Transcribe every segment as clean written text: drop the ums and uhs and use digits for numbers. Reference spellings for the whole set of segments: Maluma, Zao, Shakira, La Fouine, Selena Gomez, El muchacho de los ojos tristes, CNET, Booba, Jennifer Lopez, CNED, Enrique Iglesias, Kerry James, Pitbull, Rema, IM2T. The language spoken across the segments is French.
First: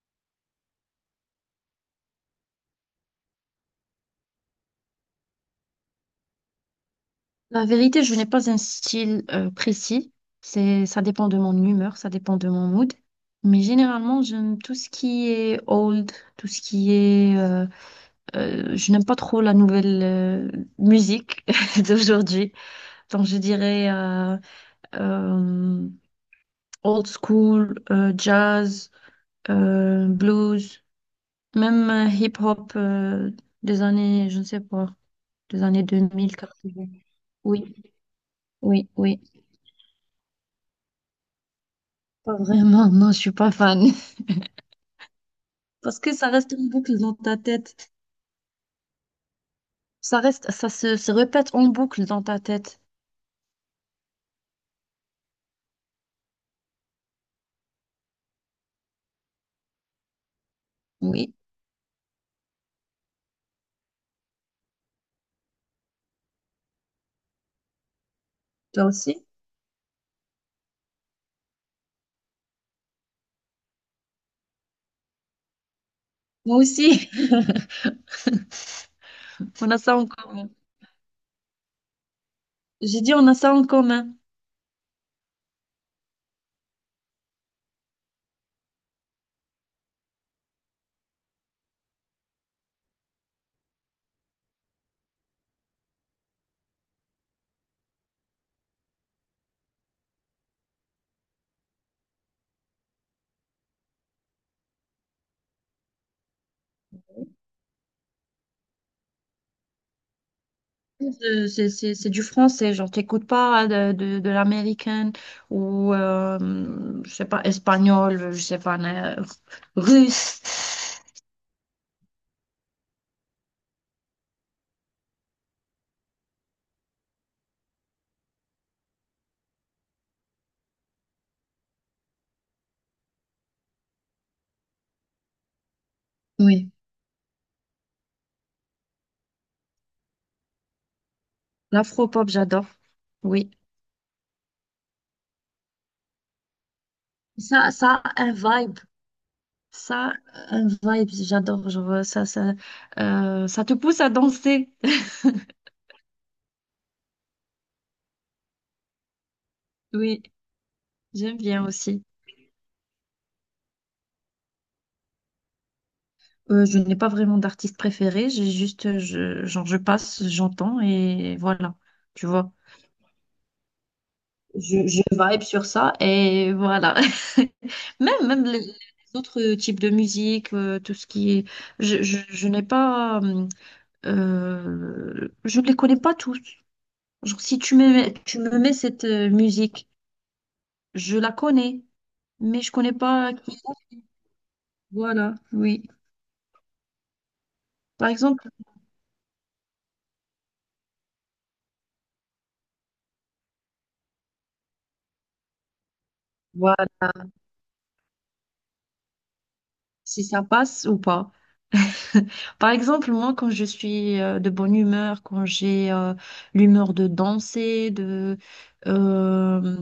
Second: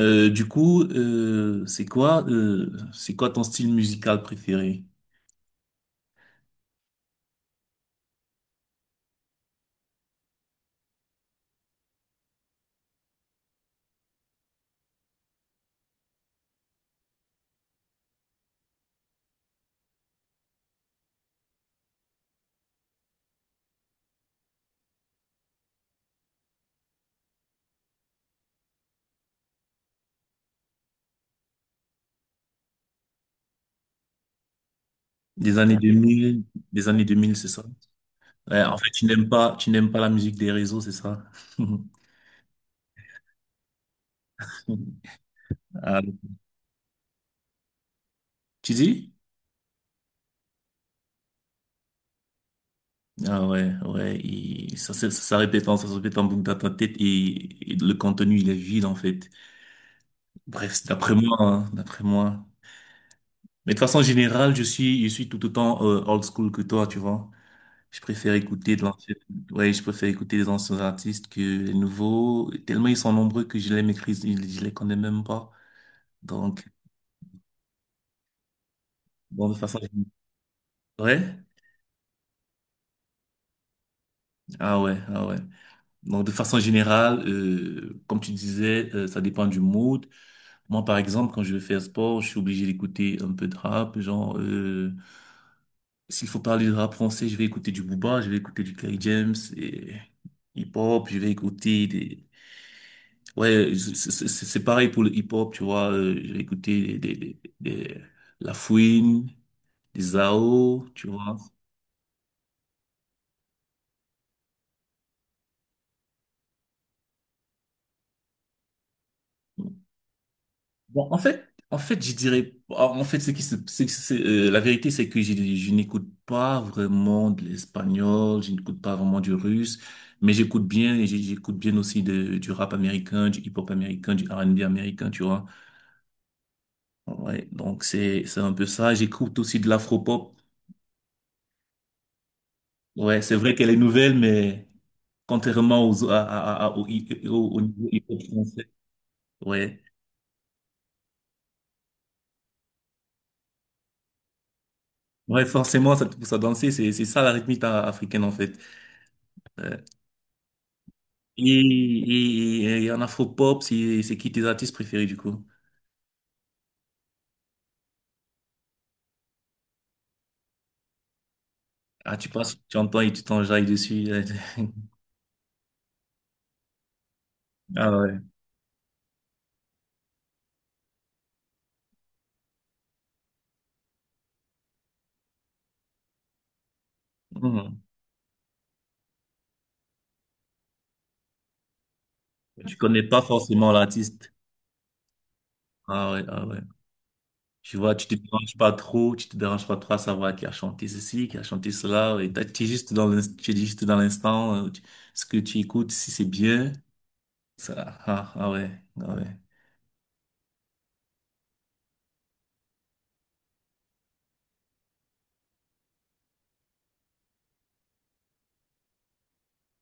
Du coup, c'est quoi ton style musical préféré? La vérité, je n'ai pas un style précis. Ça dépend de mon humeur, ça dépend de mon mood. Mais généralement, j'aime tout ce qui est old, tout ce qui est... je n'aime pas trop la nouvelle musique d'aujourd'hui. Donc, je dirais euh, old school, jazz, blues, même hip-hop des années, je ne sais pas, Des des années années 2000, 2000, des 80. années 2000, c'est ça? Oui, Ouais, en oui, fait, oui. Tu n'aimes pas la musique des réseaux, c'est ça? Pas vraiment, non, je suis pas fan. Ah, Parce que ça reste en boucle dans ta tête. tu dis? Ça reste, se répète en boucle dans ta tête. Ah ouais, ouais, et ça se répète en boucle dans ta tête et le contenu, il est vide, en fait. Bref, c'est d'après Oui, moi, hein, d'après moi. Mais de façon générale, je suis tout autant old school que toi, tu vois. Je préfère écouter de toi l'ancien- aussi? ouais, je préfère écouter des anciens artistes que les nouveaux, tellement ils sont nombreux que je les maîtrise, je les connais même pas. Moi Donc, aussi. bon, de On façon a ça générale, en commun. ouais, J'ai dit on a ça en commun. ah ouais, ah ouais. Donc, de façon générale, comme tu disais, ça dépend du mood. Moi, par exemple, quand je vais faire sport, je suis obligé d'écouter un peu de rap. Genre, s'il faut parler de rap français, je vais écouter du Booba, je vais écouter du Kerry James et hip-hop, je vais écouter des, ouais, c'est pareil pour le hip-hop, tu vois. J'ai écouté La Fouine, des Zao, tu vois. C'est c'est du français, genre t'écoutes pas de l'américaine ou je sais pas, espagnol, je sais pas, russe. Bon, en fait, je dirais, en fait, ce qui se, c'est- la vérité, c'est que je n'écoute pas vraiment de l'espagnol, je n'écoute pas vraiment du russe, mais j'écoute bien, et j'écoute bien aussi du rap américain, du hip-hop américain, du R&B américain, tu vois. Oui, Ouais, donc c'est un peu ça. J'écoute aussi de l'afro-pop. l'afro-pop, j'adore. Ouais, c'est Oui. vrai qu'elle est nouvelle, mais contrairement aux, à- au, au- au Ça, niveau ça hip-hop a un français. vibe. Ouais. Ça, un vibe, j'adore. Ça te pousse à danser. Ouais, forcément, ça te pousse à danser. C'est ça la rythmique africaine, en fait. Oui, j'aime bien aussi. Et, et en afro-pop, c'est qui tes artistes préférés, du coup? Je n'ai pas vraiment d'artiste préféré. J'ai juste, genre, je passe, j'entends et voilà. Ah, Tu tu vois, passes, tu entends et tu t'enjailles dessus. Je vibe sur ça et voilà. Ah ouais. Même, même les autres types de musique, tout ce qui est. Je n'ai pas. Je ne les connais pas tous. Genre, si tu Mhm. me, tu me mets cette musique. Je la connais, mais je Tu connais connais pas pas qui. forcément l'artiste. Voilà, oui. Ah ouais, ah ouais. Tu vois, Par exemple, tu te déranges pas trop à savoir qui a chanté ceci, qui a chanté cela. Tu es juste dans tu es juste dans l'instant, ce que tu écoutes, si c'est bien. voilà, Ça, ah, ah ouais, ah ouais. si ça passe ou pas. Par exemple, moi, quand je suis de bonne humeur, quand j'ai l'humeur de euh,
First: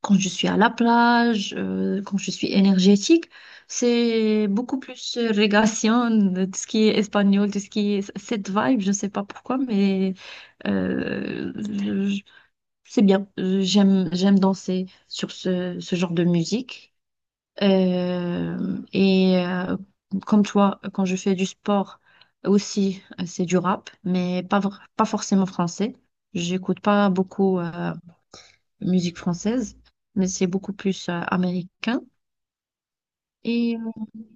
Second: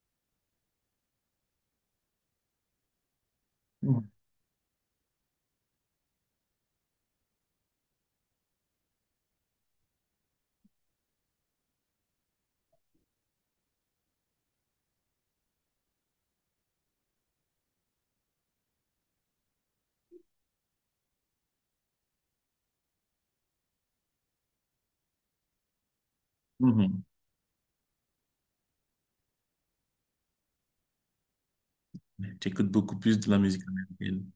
quand je suis à la plage, quand je suis énergétique, Mhm. c'est beaucoup plus régation, de tout ce qui est espagnol, tout ce qui est cette vibe. Je ne sais pas pourquoi, mais euh, c'est bien. J'aime, j'aime danser ce genre de musique. Euh, et euh, comme toi, quand je fais du sport aussi, c'est du rap, mais pas forcément français. J'écoute pas beaucoup musique française, mais c'est beaucoup plus américain. Mhm. J'écoute beaucoup plus de la musique Et euh, américaine.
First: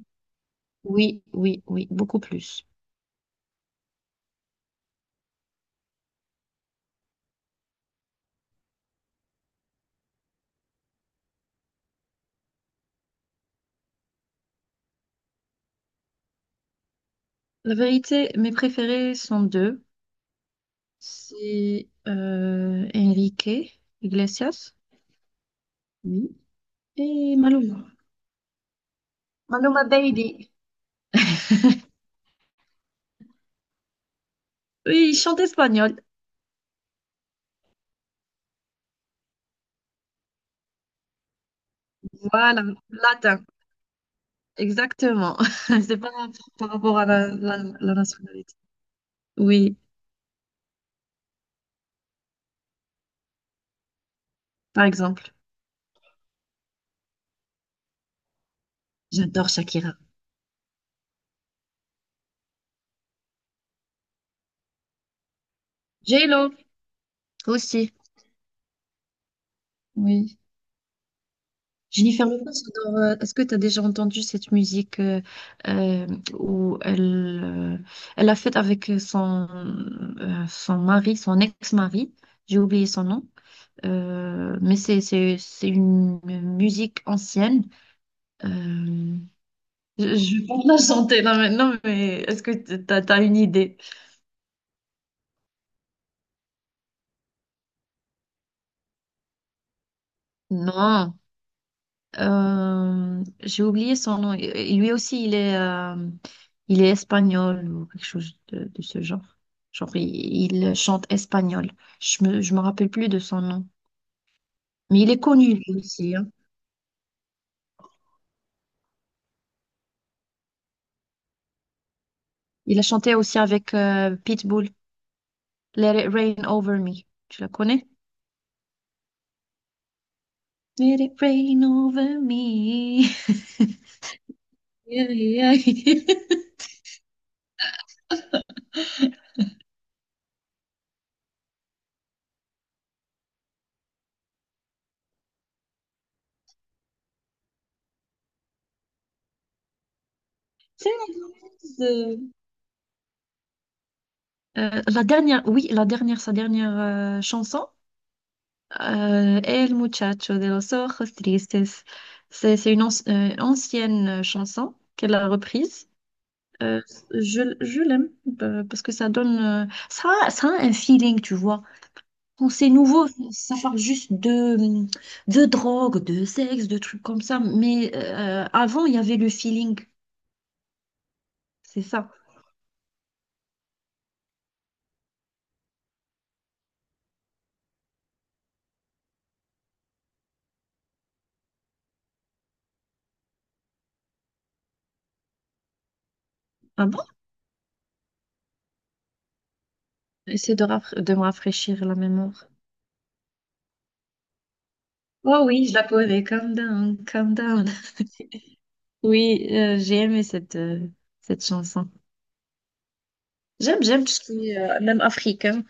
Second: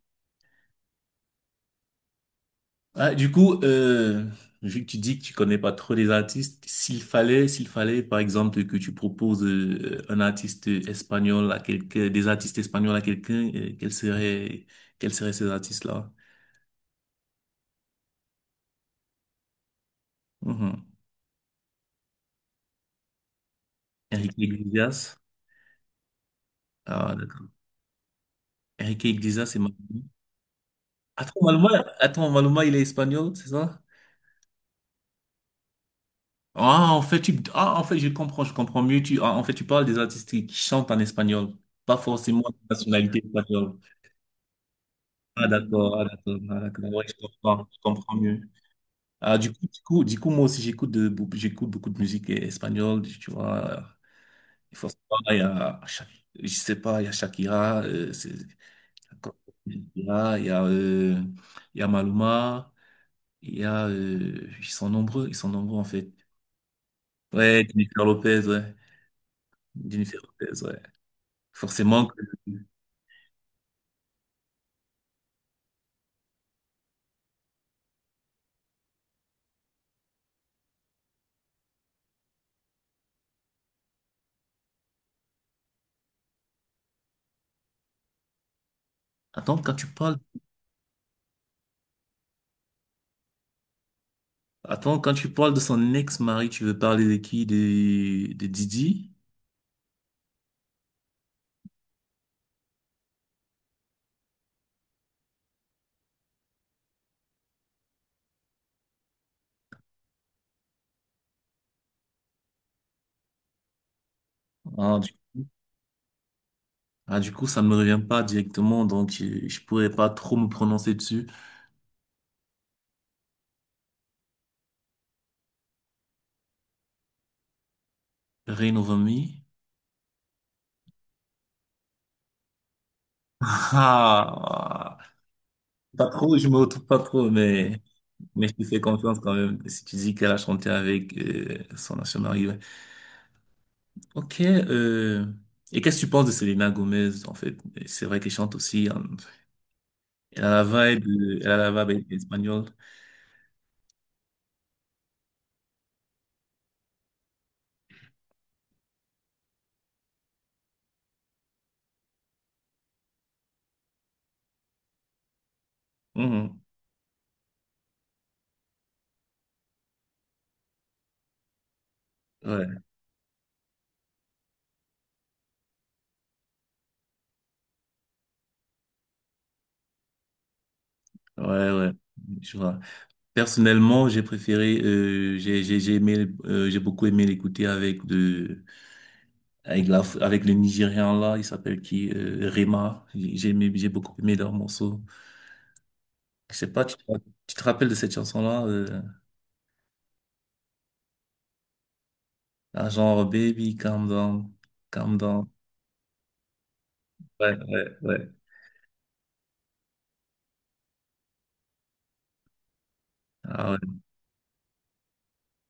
oui, oui, oui, beaucoup plus. Ah, du coup, vu que tu dis que tu connais pas trop les artistes, s'il fallait, par exemple, que tu proposes un artiste espagnol à quelqu'un, des artistes espagnols à quelqu'un, quels seraient ces artistes-là? La vérité, mes préférés sont deux. Mhm. C'est Enrique Enrique Iglesias, Iglesias. oui, Ah, et d'accord. Maluma. Enrique Iglesias, c'est Maluma. Maluma Bailey. Attends, Maluma, attends, Maluma, il est espagnol, c'est ça? Oui, il chante espagnol. Ah, en fait, je comprends mieux. Ah, en fait, tu parles des artistes qui chantent en espagnol, pas forcément de Voilà, nationalité latin. espagnole. Exactement. Ah, C'est d'accord, ah, pas d'accord, ah, par d'accord. rapport Ouais, à la, je la comprends mieux. nationalité. Ah, Oui, du coup, moi aussi, j'écoute beaucoup de musique espagnole, tu vois. Il par faut savoir, exemple. il y a, Sha- je sais pas, il y a Shakira, J'adore Shakira. Shakira, il y a Maluma, ils sont nombreux, en fait. J-Lo Ouais, aussi. Jennifer Lopez, ouais. Jennifer Oui. Lopez, ouais. Forcément que... Jennifer Lopez, j'adore. Est-ce que tu as déjà entendu cette musique euh, où elle, elle a fait avec son, son mari, son ex-mari? J'ai oublié son nom. Mais c'est, c'est une musique ancienne. Euh, Attends, quand tu parles... je vais pas la chanter là maintenant, mais est-ce que t'as, t'as une idée? Attends, quand tu parles de son ex-mari, tu veux parler de qui? De Didi? Non. J'ai oublié son nom. Et lui aussi, il est espagnol ou quelque chose de ce genre. Genre, il chante espagnol. Je me rappelle plus de son nom. Ah Mais du... il est connu lui aussi, hein. ah, du coup, ça ne me revient pas directement, donc je pourrais pas trop me prononcer dessus. Il a chanté aussi avec Pitbull. Let it rain over me. Tu la connais? Rain Over Me? Let it rain over me. Ah, Yeah, yeah. pas trop, je me retrouve pas trop, mais je te fais confiance quand même. Si tu dis qu'elle a chanté avec son ancien mari, ouais. Ok, et qu'est-ce que tu penses de Selena Gomez, en fait? C'est vrai qu'elle chante aussi, hein. Elle a C'est la vibe, la elle a la vibe base. espagnole. La dernière, oui, la dernière, sa dernière chanson, El muchacho de los ojos tristes. C'est une ancienne chanson qu'elle a reprise. Mhm. Euh, je l'aime, parce que ça donne, ça a un feeling, tu vois. Quand c'est Ouais, nouveau, ça parle juste de drogue, de sexe, de trucs comme ça. Mais avant, il y avait le feeling, ouais, c'est ouais, ça. je vois. Personnellement, j'ai préféré, j'ai aimé, j'ai beaucoup aimé l'écouter avec avec le Nigérian là, il s'appelle qui, Rema. J'ai aimé, j'ai beaucoup aimé leur morceau. Je sais pas, Ah bon? tu te rappelles de cette chanson là, Essaie de, de me rafraîchir la mémoire. ah, genre Baby, calm down, calm Oh down. oui, je la connais. Calm down, calm Ouais, down. ouais, ouais. Oui, j'ai aimé cette, cette chanson. Ah ouais. J'aime, j'aime tout ce qui est même africain.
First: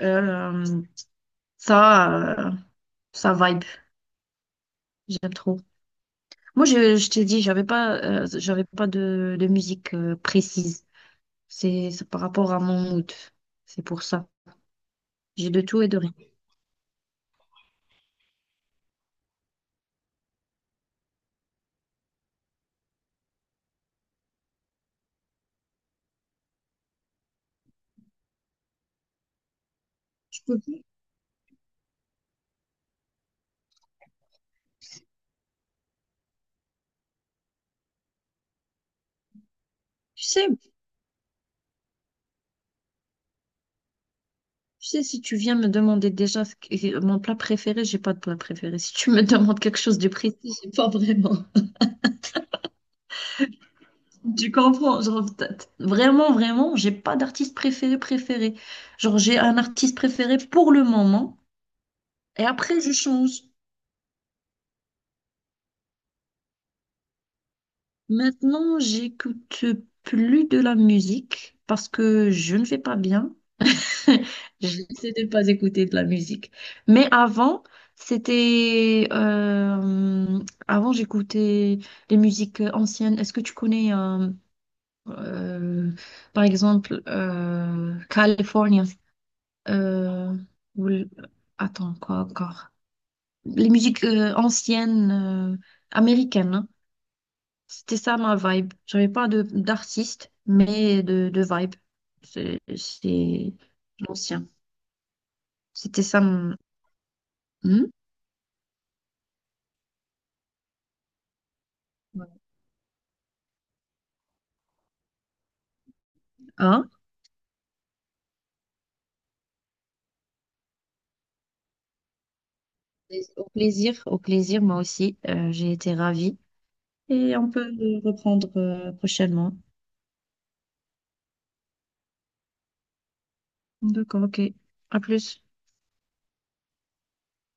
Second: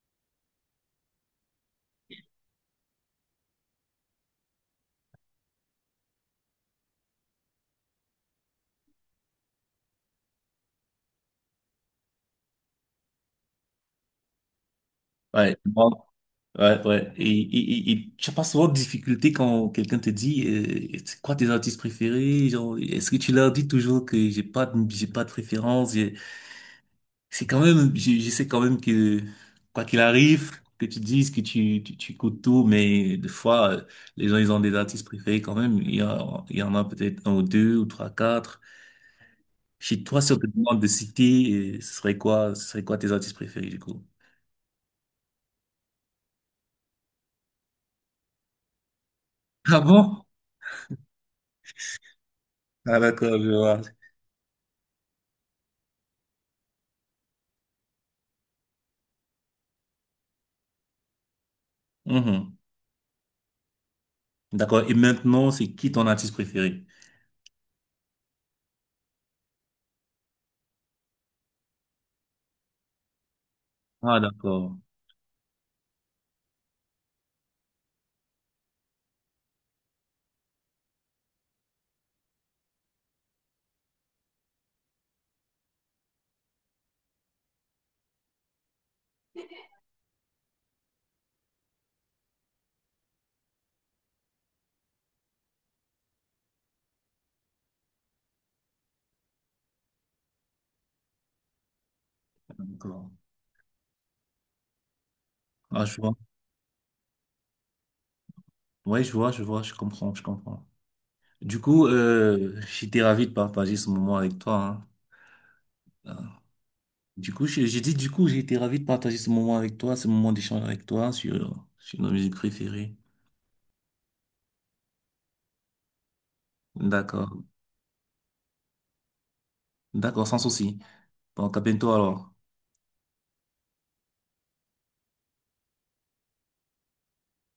Euh, ça, euh, ça vibe. J'aime trop. Moi, je t'ai dit, j'avais pas de, de musique précise. C'est par rapport à mon mood. C'est pour ça. J'ai Ouais. de tout et de rien. Ouais, ouais. Et tu as pas souvent de difficulté quand quelqu'un te dit, c'est quoi tes artistes préférés? Genre, est-ce que tu leur dis toujours que j'ai pas de préférence? C'est quand même, je sais quand même que, quoi qu'il Je arrive, peux- pas- que tu dises que tu écoutes tout, mais des fois, les gens, ils ont des artistes préférés quand même. Il y en a peut-être un ou deux ou trois, quatre. Chez toi, Tu si on te sais, demande de citer, ce serait quoi tes artistes préférés, du coup? tu sais, si tu viens me demander déjà mon plat préféré, j'ai pas de plat préféré. Si tu me demandes quelque Ah chose de bon? précis, j'ai pas vraiment. Ah d'accord, je Tu comprends? Genre, vraiment, vraiment, j'ai pas d'artiste préféré préféré. Genre, j'ai un artiste préféré pour le moment et vois. après, je change. D'accord. Et maintenant, c'est qui ton artiste préféré? Maintenant, j'écoute plus de la musique parce que je ne vais pas bien. Ah, d'accord. J'essaie de ne pas écouter de la musique. Mais avant, c'était... euh, avant, j'écoutais les musiques anciennes. Est-ce que tu connais, euh, par exemple, California? Euh, ou l- Attends, quoi encore? Les musiques anciennes américaines, hein. C'était ça ma vibe. J'avais pas de d'artiste, mais de vibe. D'accord. C'est l'ancien. Ah, je C'était vois. ça mon... Hmm. Ouais, je vois, je vois, je comprends, je comprends. Du coup, Ouais. J'étais ravi de partager ce moment avec toi, hein. Ah. Hein. Du coup, j'ai dit, du coup, j'ai été ravi de partager ce moment avec toi, ce moment d'échange avec toi sur nos musiques préférées. Au plaisir, moi aussi. J'ai été ravie. Et D'accord. on peut le reprendre prochainement. D'accord, sans souci. Bon, à bientôt alors. D'accord, ok. À plus.